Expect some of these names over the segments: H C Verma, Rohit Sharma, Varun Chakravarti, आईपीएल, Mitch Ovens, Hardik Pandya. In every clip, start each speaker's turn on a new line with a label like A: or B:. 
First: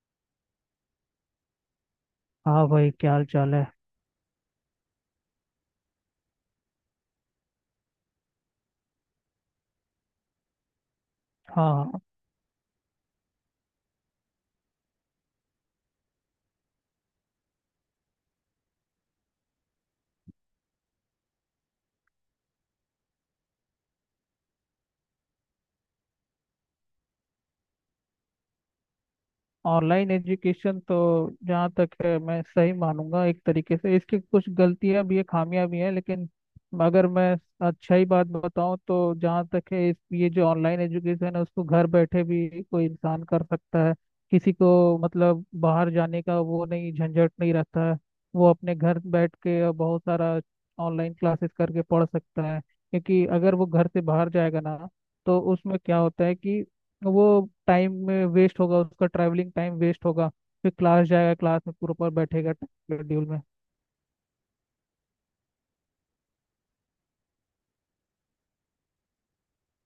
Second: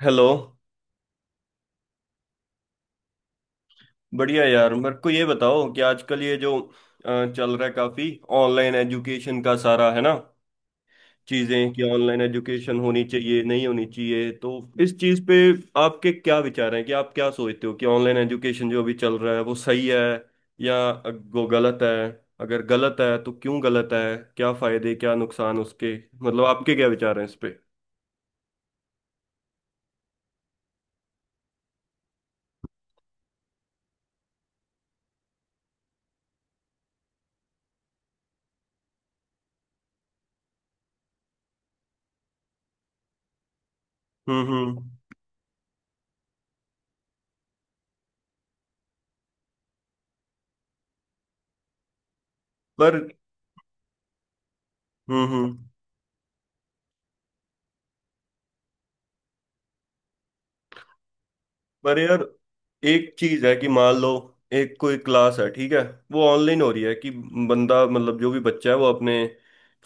A: Hello.
B: हाँ भाई, क्या हाल चाल है।
A: बढ़िया यार, मेरे को ये बताओ कि आजकल ये जो चल रहा है काफी ऑनलाइन एजुकेशन का सारा, है ना, चीजें कि
B: हाँ,
A: ऑनलाइन एजुकेशन होनी चाहिए नहीं होनी चाहिए। तो इस चीज पे आपके क्या विचार हैं, कि आप क्या सोचते हो कि ऑनलाइन एजुकेशन जो अभी चल रहा है वो सही है या वो गलत है? अगर गलत है तो क्यों गलत है, क्या फायदे क्या नुकसान उसके? मतलब आपके क्या विचार हैं इस पे।
B: ऑनलाइन एजुकेशन तो जहाँ तक है मैं सही मानूंगा। एक तरीके से इसकी कुछ गलतियां भी है, खामियां भी हैं, लेकिन अगर मैं अच्छा ही बात बताऊं तो जहाँ तक है इस ये जो ऑनलाइन एजुकेशन है उसको घर बैठे भी कोई इंसान कर सकता है। किसी
A: हम्म।
B: को मतलब बाहर जाने का वो नहीं, झंझट नहीं रहता है। वो अपने घर बैठ के बहुत सारा ऑनलाइन क्लासेस करके पढ़ सकता है,
A: पर।
B: क्योंकि अगर वो घर से बाहर जाएगा ना, तो
A: हम्म।
B: उसमें क्या होता है कि वो टाइम में वेस्ट होगा, उसका ट्रैवलिंग टाइम वेस्ट होगा। फिर क्लास जाएगा, क्लास में पूरा
A: पर
B: पर
A: यार,
B: बैठेगा
A: एक
B: शेड्यूल में।
A: चीज है कि मान लो एक कोई क्लास है, ठीक है, वो ऑनलाइन हो रही है कि बंदा, मतलब जो भी बच्चा है वो अपने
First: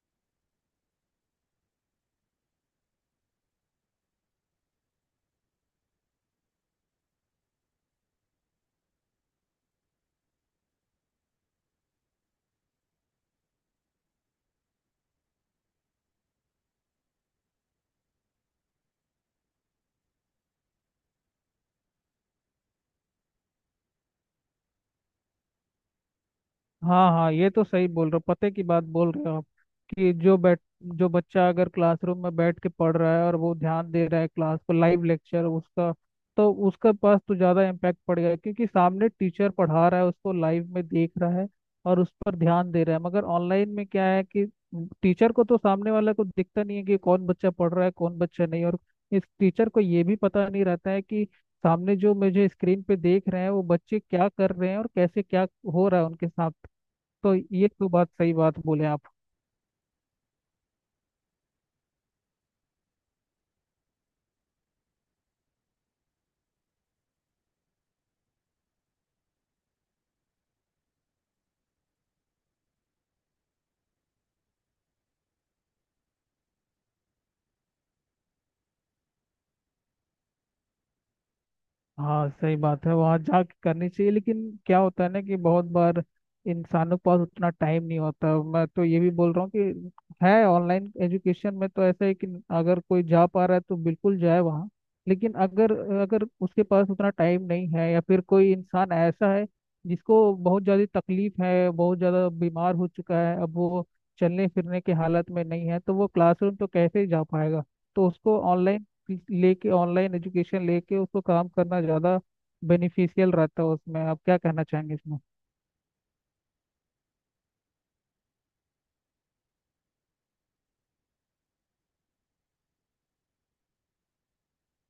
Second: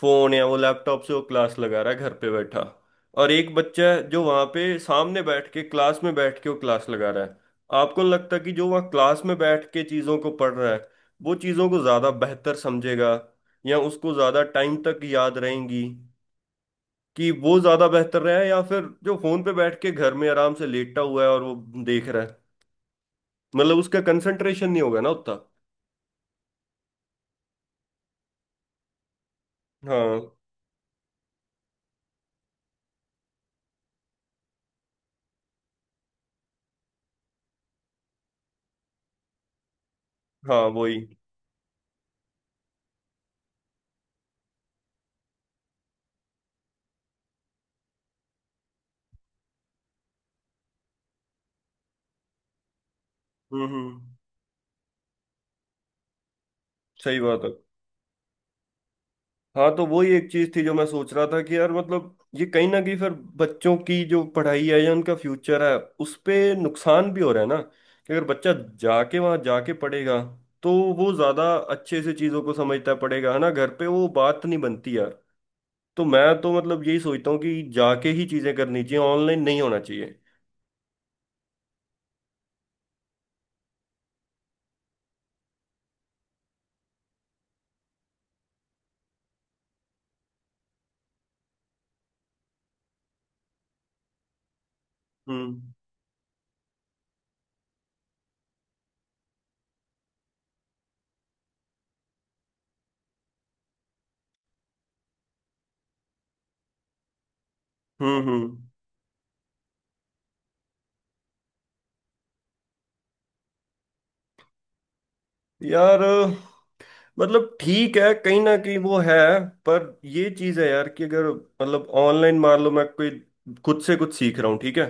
A: फोन या वो लैपटॉप से वो क्लास लगा रहा है घर पे बैठा। और एक बच्चा है जो वहां पे सामने बैठ के, क्लास में बैठ के वो क्लास लगा रहा है। आपको नहीं लगता कि जो वहाँ क्लास में बैठ के चीजों को पढ़ रहा है वो चीजों को ज्यादा बेहतर समझेगा, या उसको ज्यादा टाइम तक याद रहेंगी? कि वो ज्यादा बेहतर रहा है, या फिर जो फोन पे बैठ के घर में आराम से लेटा हुआ है और वो देख रहा है, मतलब उसका कंसंट्रेशन नहीं होगा ना उतना।
B: हाँ हाँ, ये तो सही बोल रहे हो, पते की बात बोल रहे हो आप। कि
A: हाँ
B: जो बैठ जो बच्चा अगर क्लासरूम में बैठ के पढ़ रहा है और वो ध्यान दे रहा है क्लास पर, लाइव लेक्चर उसका, तो उसके पास तो ज़्यादा इम्पैक्ट पड़ेगा, क्योंकि सामने टीचर पढ़ा रहा है, उसको
A: हाँ
B: लाइव में
A: वही।
B: देख रहा है और उस पर ध्यान दे रहा है। मगर ऑनलाइन में क्या है कि टीचर को तो सामने वाला को दिखता नहीं है कि कौन बच्चा पढ़ रहा है कौन बच्चा नहीं, और इस टीचर को ये भी पता नहीं रहता है कि सामने जो मुझे स्क्रीन पे देख रहे हैं वो बच्चे
A: हम्म।
B: क्या कर रहे हैं और कैसे क्या हो रहा है उनके सामने।
A: सही
B: तो
A: बात है।
B: ये तो बात, सही बात बोले आप।
A: हाँ, तो वही एक चीज थी जो मैं सोच रहा था कि यार मतलब ये कहीं ना कहीं फिर बच्चों की जो पढ़ाई है या उनका फ्यूचर है उस पे नुकसान भी हो रहा है ना, कि अगर बच्चा जाके, वहां जाके पढ़ेगा तो वो ज्यादा अच्छे से चीजों को समझता पड़ेगा, है ना, घर पे वो बात नहीं बनती यार। तो मैं तो मतलब यही सोचता हूँ कि जाके ही चीजें करनी चाहिए, ऑनलाइन नहीं होना चाहिए।
B: हाँ, सही बात है, वहाँ जा के करनी चाहिए, लेकिन क्या होता है ना कि बहुत बार इंसानों के पास उतना टाइम नहीं होता। मैं तो ये भी बोल रहा हूँ कि है, ऑनलाइन एजुकेशन में तो ऐसा है कि अगर कोई जा पा रहा है तो बिल्कुल जाए वहाँ, लेकिन
A: हम्म
B: अगर अगर उसके पास उतना टाइम नहीं है, या फिर कोई इंसान ऐसा है जिसको बहुत ज़्यादा तकलीफ है, बहुत ज़्यादा बीमार हो चुका है, अब वो चलने फिरने के हालत में नहीं है, तो वो क्लासरूम तो कैसे जा पाएगा। तो उसको
A: हम्म।
B: ऑनलाइन लेके, ऑनलाइन एजुकेशन लेके उसको काम करना ज़्यादा बेनिफिशियल रहता है उसमें। आप क्या कहना चाहेंगे इसमें।
A: यार मतलब ठीक है, कहीं ना कहीं वो है, पर ये चीज है यार कि अगर, मतलब ऑनलाइन मान लो मैं कोई खुद से कुछ सीख रहा हूँ, ठीक है,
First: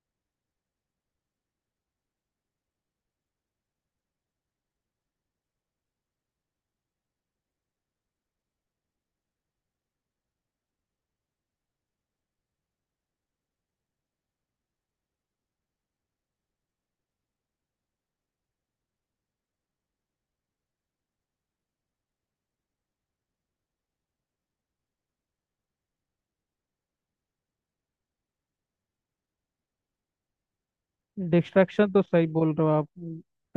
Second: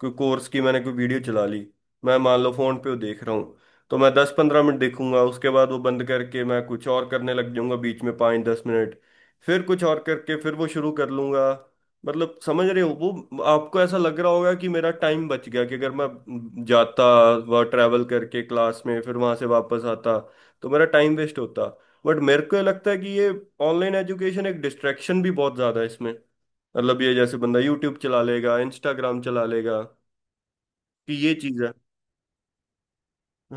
A: कोई कोर्स की मैंने कोई वीडियो चला ली, मैं मान लो फोन पे वो देख रहा हूँ, तो मैं 10-15 मिनट देखूंगा, उसके बाद वो बंद करके मैं कुछ और करने लग जाऊंगा, बीच में 5-10 मिनट, फिर कुछ और करके फिर वो शुरू कर लूंगा। मतलब समझ रहे हो, वो आपको ऐसा लग रहा होगा कि मेरा टाइम बच गया, कि अगर मैं जाता, वह ट्रैवल करके क्लास में फिर वहां से वापस आता तो मेरा टाइम वेस्ट होता। बट मेरे को ये लगता है कि ये ऑनलाइन एजुकेशन एक डिस्ट्रैक्शन भी बहुत ज्यादा है इसमें। मतलब ये जैसे बंदा यूट्यूब चला लेगा, इंस्टाग्राम चला लेगा, कि ये चीज है।
B: डिस्ट्रैक्शन तो सही बोल रहे हो आप।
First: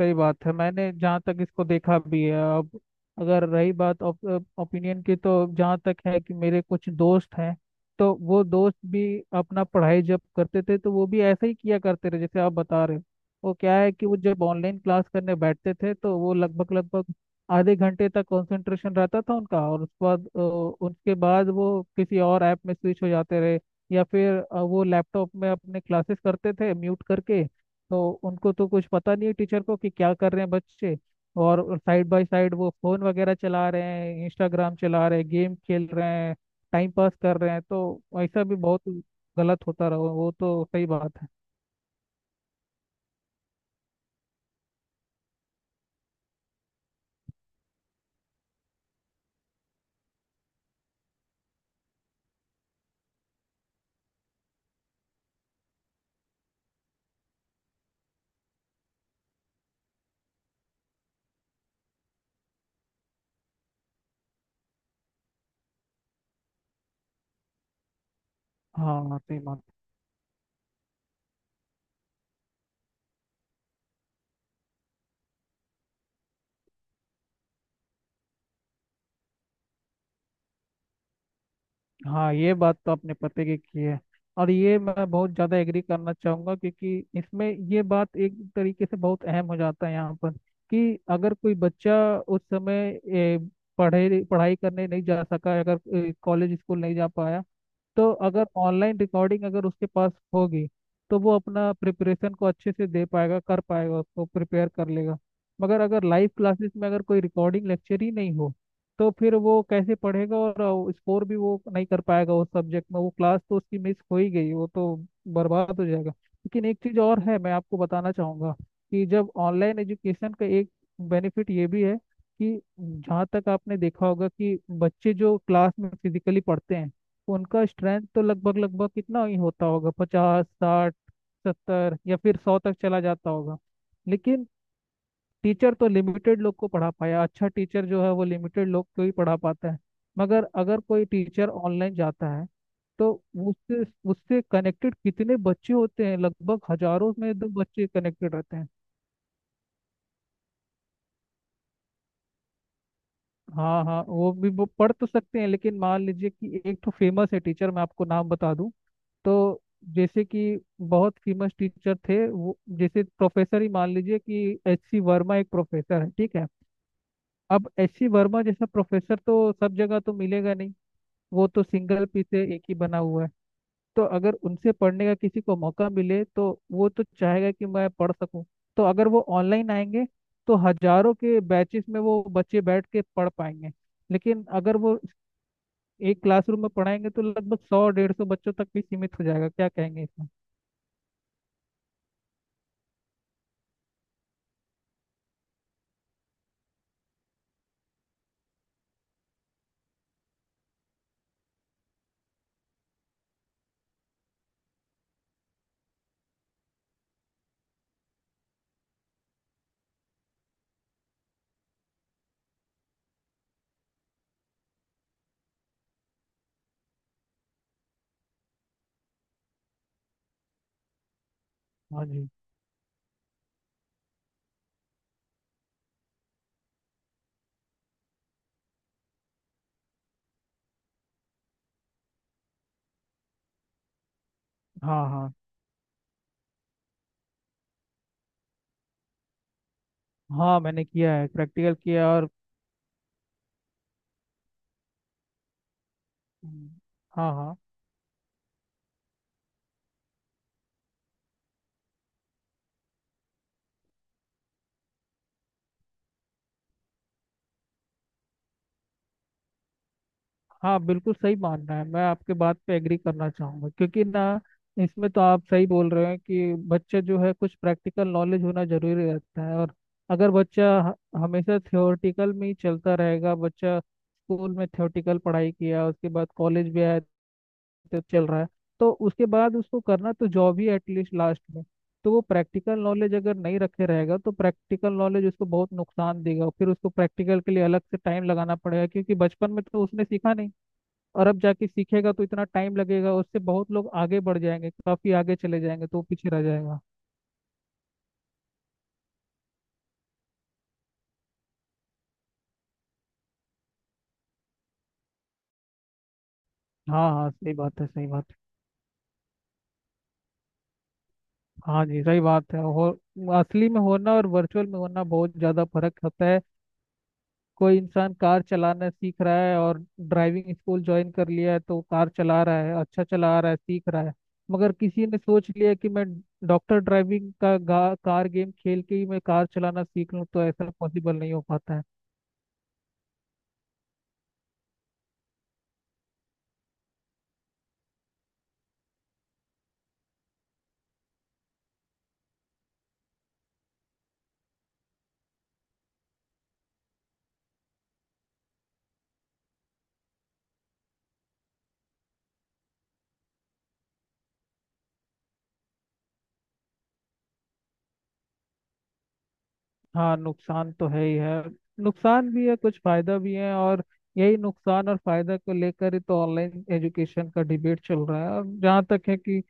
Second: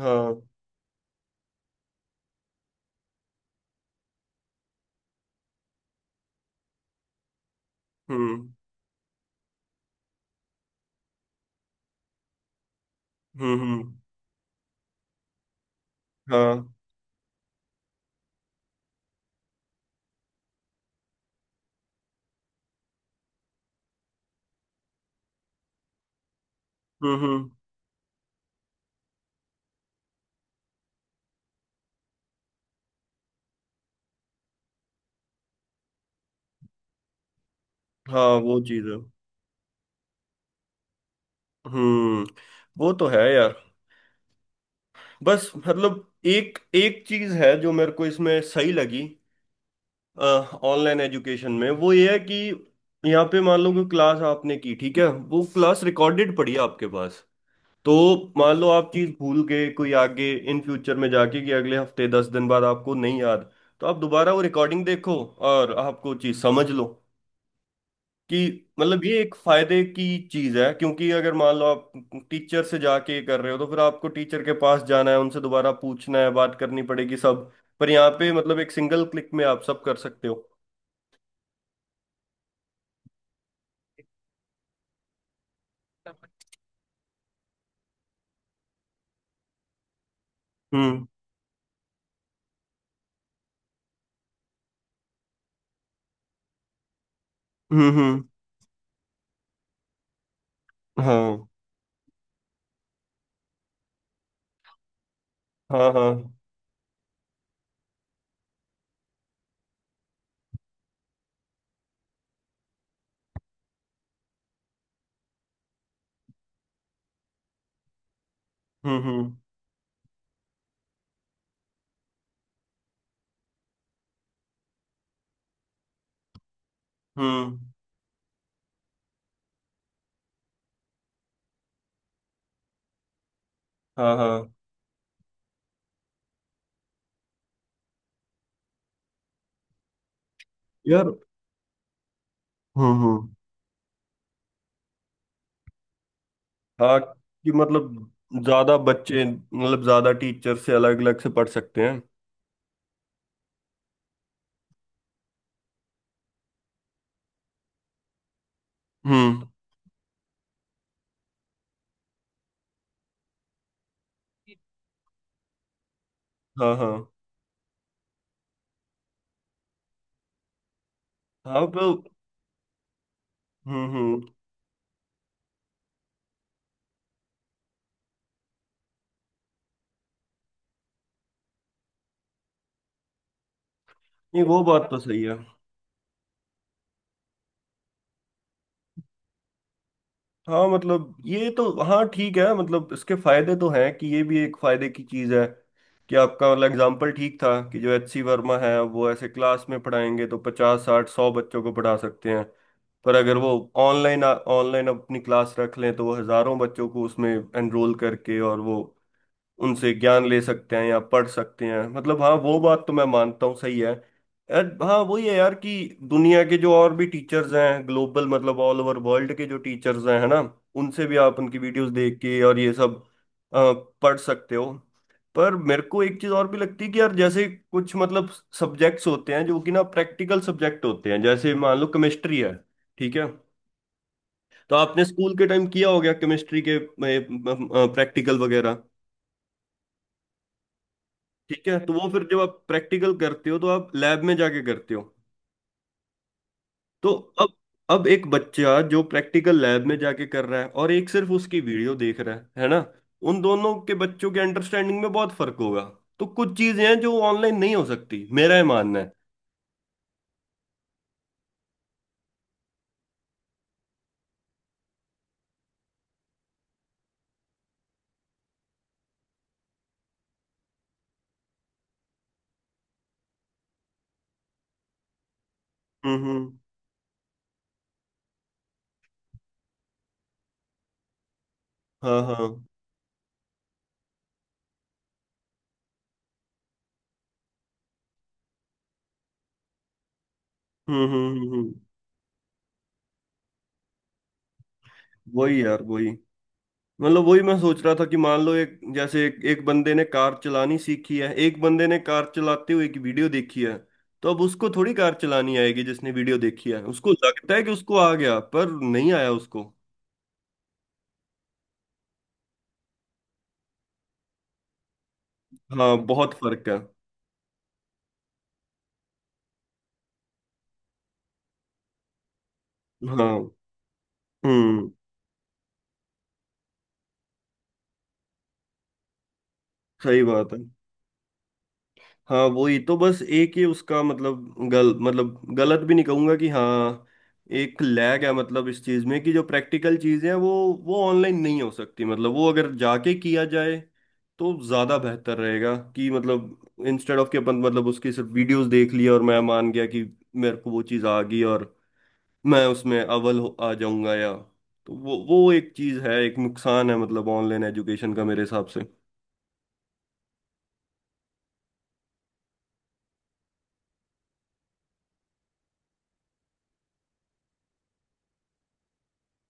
B: सही बात है, मैंने जहाँ तक इसको देखा भी है अब। अगर रही बात ओपिनियन की, तो जहाँ तक है कि मेरे कुछ दोस्त हैं, तो वो
A: हम्म
B: दोस्त भी अपना पढ़ाई जब करते थे तो वो भी ऐसा ही किया करते रहे जैसे आप बता रहे हो। वो
A: हम्म।
B: क्या
A: हम्म।
B: है कि वो जब ऑनलाइन क्लास करने बैठते थे तो वो
A: हाँ।
B: लगभग लगभग आधे घंटे तक कंसंट्रेशन रहता था उनका, और उसके बाद वो किसी और ऐप में स्विच हो जाते रहे, या फिर वो लैपटॉप में अपने क्लासेस करते थे म्यूट करके।
A: हम्म।
B: तो उनको तो कुछ पता नहीं है टीचर को कि क्या कर रहे हैं बच्चे, और साइड बाय साइड वो फोन वगैरह चला रहे हैं, इंस्टाग्राम चला रहे हैं, गेम खेल रहे हैं, टाइम पास कर रहे हैं। तो
A: हाँ,
B: ऐसा भी
A: वो
B: बहुत
A: चीज है।
B: गलत होता रहा, वो तो सही बात है।
A: हम्म। वो तो है यार। बस मतलब एक एक चीज है जो मेरे को इसमें सही लगी ऑनलाइन एजुकेशन में, वो ये है कि यहाँ पे मान लो कि क्लास आपने की, ठीक है, वो क्लास रिकॉर्डेड पड़ी है आपके पास। तो मान लो आप चीज भूल गए कोई आगे इन फ्यूचर में जाके, कि अगले हफ्ते 10 दिन बाद आपको नहीं याद, तो आप दोबारा वो रिकॉर्डिंग देखो और आपको चीज समझ लो कि, मतलब
B: हाँ
A: ये एक
B: सही बात।
A: फायदे की चीज है क्योंकि अगर मान लो आप टीचर से जाके कर रहे हो तो फिर आपको टीचर के पास जाना है, उनसे दोबारा पूछना है, बात करनी पड़ेगी सब। पर यहाँ पे मतलब एक सिंगल क्लिक में आप सब कर सकते हो।
B: हाँ, ये बात तो आपने पते की है, और ये मैं बहुत ज़्यादा एग्री करना चाहूँगा क्योंकि इसमें ये बात एक तरीके से बहुत अहम हो जाता है यहाँ पर। कि
A: हम्म
B: अगर कोई बच्चा उस समय पढ़े, पढ़ाई करने नहीं जा सका, अगर कॉलेज स्कूल नहीं जा पाया, तो
A: हम्म।
B: अगर ऑनलाइन रिकॉर्डिंग अगर उसके पास होगी तो वो
A: हाँ
B: अपना प्रिपरेशन को अच्छे से दे पाएगा, कर पाएगा, उसको प्रिपेयर कर लेगा। मगर
A: हाँ
B: अगर लाइव
A: हाँ।
B: क्लासेस में अगर कोई रिकॉर्डिंग लेक्चर ही नहीं हो, तो फिर वो कैसे पढ़ेगा, और स्कोर भी वो नहीं कर पाएगा उस सब्जेक्ट में। वो क्लास तो उसकी मिस हो ही गई, वो तो बर्बाद हो जाएगा। लेकिन एक चीज़ और है मैं आपको बताना चाहूँगा,
A: हम्म
B: कि जब
A: हम्म
B: ऑनलाइन एजुकेशन का एक बेनिफिट ये भी है कि जहाँ तक आपने देखा होगा कि बच्चे जो क्लास में फिजिकली पढ़ते हैं,
A: हम्म।
B: उनका स्ट्रेंथ तो लगभग लगभग कितना ही होता होगा, पचास, साठ, सत्तर, या फिर सौ तक चला जाता होगा।
A: हाँ
B: लेकिन
A: हाँ।
B: टीचर तो लिमिटेड लोग को पढ़ा पाया, अच्छा टीचर जो है वो लिमिटेड लोग को ही पढ़ा पाता है। मगर अगर कोई
A: यार।
B: टीचर ऑनलाइन जाता है, तो
A: हम्म।
B: उससे उससे कनेक्टेड कितने बच्चे होते हैं, लगभग
A: हाँ,
B: हजारों में दो
A: कि
B: बच्चे कनेक्टेड
A: मतलब
B: रहते हैं।
A: ज्यादा बच्चे, मतलब ज्यादा टीचर से अलग अलग से पढ़ सकते हैं।
B: हाँ हाँ, वो भी वो पढ़ तो सकते हैं, लेकिन मान लीजिए कि एक तो फेमस है टीचर, मैं आपको नाम बता दूं,
A: हम्म।
B: तो जैसे कि बहुत फेमस टीचर थे वो, जैसे प्रोफेसर ही मान लीजिए कि एच सी वर्मा एक प्रोफेसर है, ठीक है।
A: हाँ हाँ।
B: अब एच सी वर्मा जैसा प्रोफेसर तो सब जगह तो मिलेगा नहीं, वो तो
A: हाँ तो।
B: सिंगल पीस है, एक ही बना हुआ है। तो
A: हम्म।
B: अगर उनसे पढ़ने का किसी को मौका मिले तो वो तो चाहेगा कि मैं पढ़ सकूं। तो अगर वो ऑनलाइन आएंगे तो हजारों के बैचेस में वो बच्चे बैठ के पढ़ पाएंगे,
A: नहीं,
B: लेकिन
A: वो
B: अगर
A: बात तो
B: वो
A: सही है।
B: एक क्लासरूम में पढ़ाएंगे तो लगभग सौ डेढ़ सौ बच्चों तक भी सीमित हो जाएगा। क्या कहेंगे इसमें।
A: हाँ मतलब ये तो, हाँ ठीक है, मतलब इसके फायदे तो हैं कि ये भी एक फायदे की चीज है, कि आपका मतलब एग्जाम्पल ठीक था कि जो एच सी वर्मा है वो ऐसे क्लास में पढ़ाएंगे तो पचास साठ सौ बच्चों को पढ़ा सकते हैं। पर अगर वो ऑनलाइन ऑनलाइन अपनी क्लास रख लें तो वो हजारों बच्चों को उसमें एनरोल करके और वो उनसे ज्ञान ले सकते हैं या पढ़ सकते हैं। मतलब हाँ वो बात तो मैं मानता हूँ सही है। यार हाँ वही है यार कि दुनिया के जो और भी टीचर्स हैं, ग्लोबल, मतलब ऑल ओवर वर्ल्ड के जो टीचर्स हैं, है ना, उनसे भी आप उनकी वीडियोस
B: हाँ
A: देख
B: जी।
A: के और ये सब अ, पढ़ सकते हो। पर मेरे को एक चीज और भी लगती है कि यार जैसे कुछ, मतलब सब्जेक्ट्स होते हैं जो कि ना प्रैक्टिकल सब्जेक्ट होते हैं, जैसे मान लो केमिस्ट्री है, ठीक है, तो आपने
B: हाँ हाँ।
A: स्कूल के टाइम किया हो गया केमिस्ट्री के प्रैक्टिकल वगैरह,
B: हाँ, मैंने किया है,
A: ठीक है,
B: प्रैक्टिकल
A: तो
B: किया।
A: वो फिर
B: और
A: जब आप प्रैक्टिकल करते हो तो आप लैब में जाके करते हो।
B: हम्म।
A: तो
B: हाँ
A: अब
B: हाँ।
A: अब एक बच्चा जो प्रैक्टिकल लैब में जाके कर रहा है, और एक सिर्फ उसकी वीडियो देख रहा है ना, उन दोनों के बच्चों के अंडरस्टैंडिंग में बहुत फर्क होगा। तो कुछ चीजें हैं जो ऑनलाइन नहीं हो सकती, मेरा ये मानना है।
B: हाँ, बिल्कुल सही मानना है, मैं आपके बात पे एग्री करना चाहूँगा क्योंकि ना, इसमें तो आप सही बोल रहे हैं कि बच्चे जो है कुछ प्रैक्टिकल नॉलेज होना जरूरी रहता है। और अगर बच्चा हमेशा थ्योरेटिकल में ही चलता रहेगा, बच्चा स्कूल में थ्योरेटिकल पढ़ाई किया, उसके बाद
A: हम्म।
B: कॉलेज भी आया, तो चल रहा है। तो उसके बाद उसको करना तो जॉब ही एटलीस्ट लास्ट में, तो
A: हाँ
B: वो
A: हाँ।
B: प्रैक्टिकल नॉलेज अगर नहीं रखे रहेगा तो प्रैक्टिकल नॉलेज उसको बहुत नुकसान देगा। फिर उसको प्रैक्टिकल के लिए अलग से टाइम लगाना पड़ेगा, क्योंकि बचपन में तो उसने सीखा नहीं।
A: हम्म
B: और
A: हम्म
B: अब
A: हम्म
B: जाके
A: हम्म।
B: सीखेगा तो इतना टाइम लगेगा, उससे बहुत लोग आगे बढ़ जाएंगे, काफी आगे चले
A: वही यार
B: जाएंगे, तो वो
A: वही,
B: पीछे रह जाएगा।
A: मतलब वही मैं सोच रहा था कि मान लो एक जैसे एक बंदे ने कार चलानी सीखी है, एक बंदे ने कार चलाते हुए की वीडियो देखी है, तो अब उसको थोड़ी कार चलानी आएगी? जिसने वीडियो देखी है
B: हाँ
A: उसको
B: हाँ, सही
A: लगता है कि
B: बात है,
A: उसको
B: सही
A: आ
B: बात है।
A: गया, पर नहीं आया उसको।
B: हाँ जी, सही बात है। हो, असली में होना और वर्चुअल में होना बहुत ज्यादा
A: हाँ
B: फर्क होता
A: बहुत
B: है।
A: फर्क है।
B: कोई इंसान कार चलाना सीख रहा है और ड्राइविंग स्कूल ज्वाइन कर लिया है तो कार चला रहा है, अच्छा
A: हाँ।
B: चला रहा है, सीख रहा है। मगर
A: हम्म।
B: किसी ने सोच लिया कि मैं डॉक्टर ड्राइविंग का कार गेम खेल के ही मैं कार चलाना सीख
A: सही
B: लूँ, तो
A: बात है।
B: ऐसा पॉसिबल नहीं हो पाता है।
A: हाँ वही तो, बस एक ही उसका मतलब गल मतलब गलत भी नहीं कहूंगा कि, हाँ एक लैग है मतलब, इस चीज में कि जो प्रैक्टिकल चीजें हैं वो ऑनलाइन नहीं हो सकती, मतलब वो अगर जाके किया जाए तो ज्यादा बेहतर रहेगा, कि मतलब इंस्टेड ऑफ कि अपन, मतलब उसकी सिर्फ वीडियोस देख लिया और मैं मान गया कि मेरे को वो चीज आ गई और मैं उसमें आ जाऊंगा या, तो वो एक चीज है, एक नुकसान है मतलब ऑनलाइन एजुकेशन का मेरे हिसाब से।
B: हाँ, नुकसान तो है ही है। नुकसान भी है, कुछ फायदा भी है, और यही नुकसान और फायदा को लेकर ही तो ऑनलाइन एजुकेशन का डिबेट चल रहा है। और जहाँ तक है कि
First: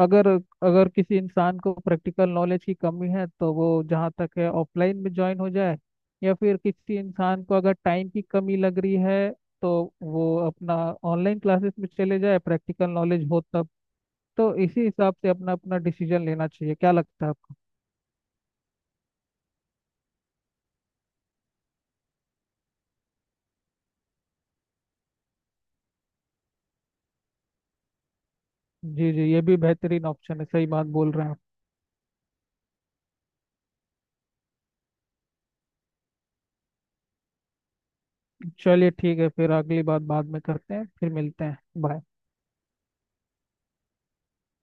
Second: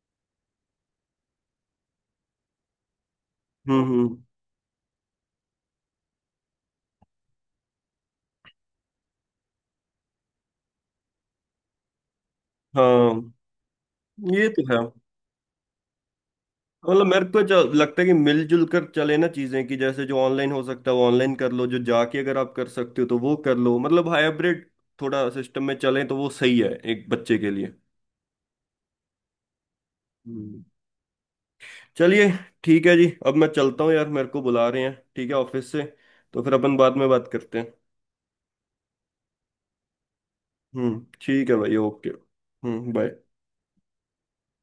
B: अगर अगर किसी इंसान को प्रैक्टिकल नॉलेज की कमी है तो वो जहाँ
A: हम्म।
B: तक है ऑफलाइन में ज्वाइन हो जाए, या फिर किसी इंसान को अगर टाइम की कमी लग रही है तो वो अपना ऑनलाइन क्लासेस में चले जाए, प्रैक्टिकल नॉलेज
A: हाँ,
B: हो तब।
A: ये
B: तो
A: तो है।
B: इसी हिसाब से अपना अपना डिसीजन लेना चाहिए। क्या
A: मतलब मेरे
B: लगता है
A: को
B: आपको।
A: जो लगता है कि मिलजुल कर चले ना चीजें, कि जैसे जो ऑनलाइन हो सकता है वो ऑनलाइन कर लो, जो जाके अगर आप कर सकते हो तो वो कर लो, मतलब हाइब्रिड थोड़ा सिस्टम में चले तो वो सही है एक बच्चे के लिए।
B: जी जी, ये भी बेहतरीन ऑप्शन है,
A: हम्म।
B: सही बात बोल रहे हैं आप।
A: चलिए, ठीक है जी, अब मैं चलता हूँ यार, मेरे को बुला रहे हैं, ठीक है, ऑफिस से, तो फिर अपन बाद में बात करते हैं।
B: चलिए, ठीक है, फिर अगली बात बाद में करते हैं, फिर मिलते
A: ठीक है
B: हैं,
A: भाई,
B: बाय।
A: ओके, हम्म, बाय।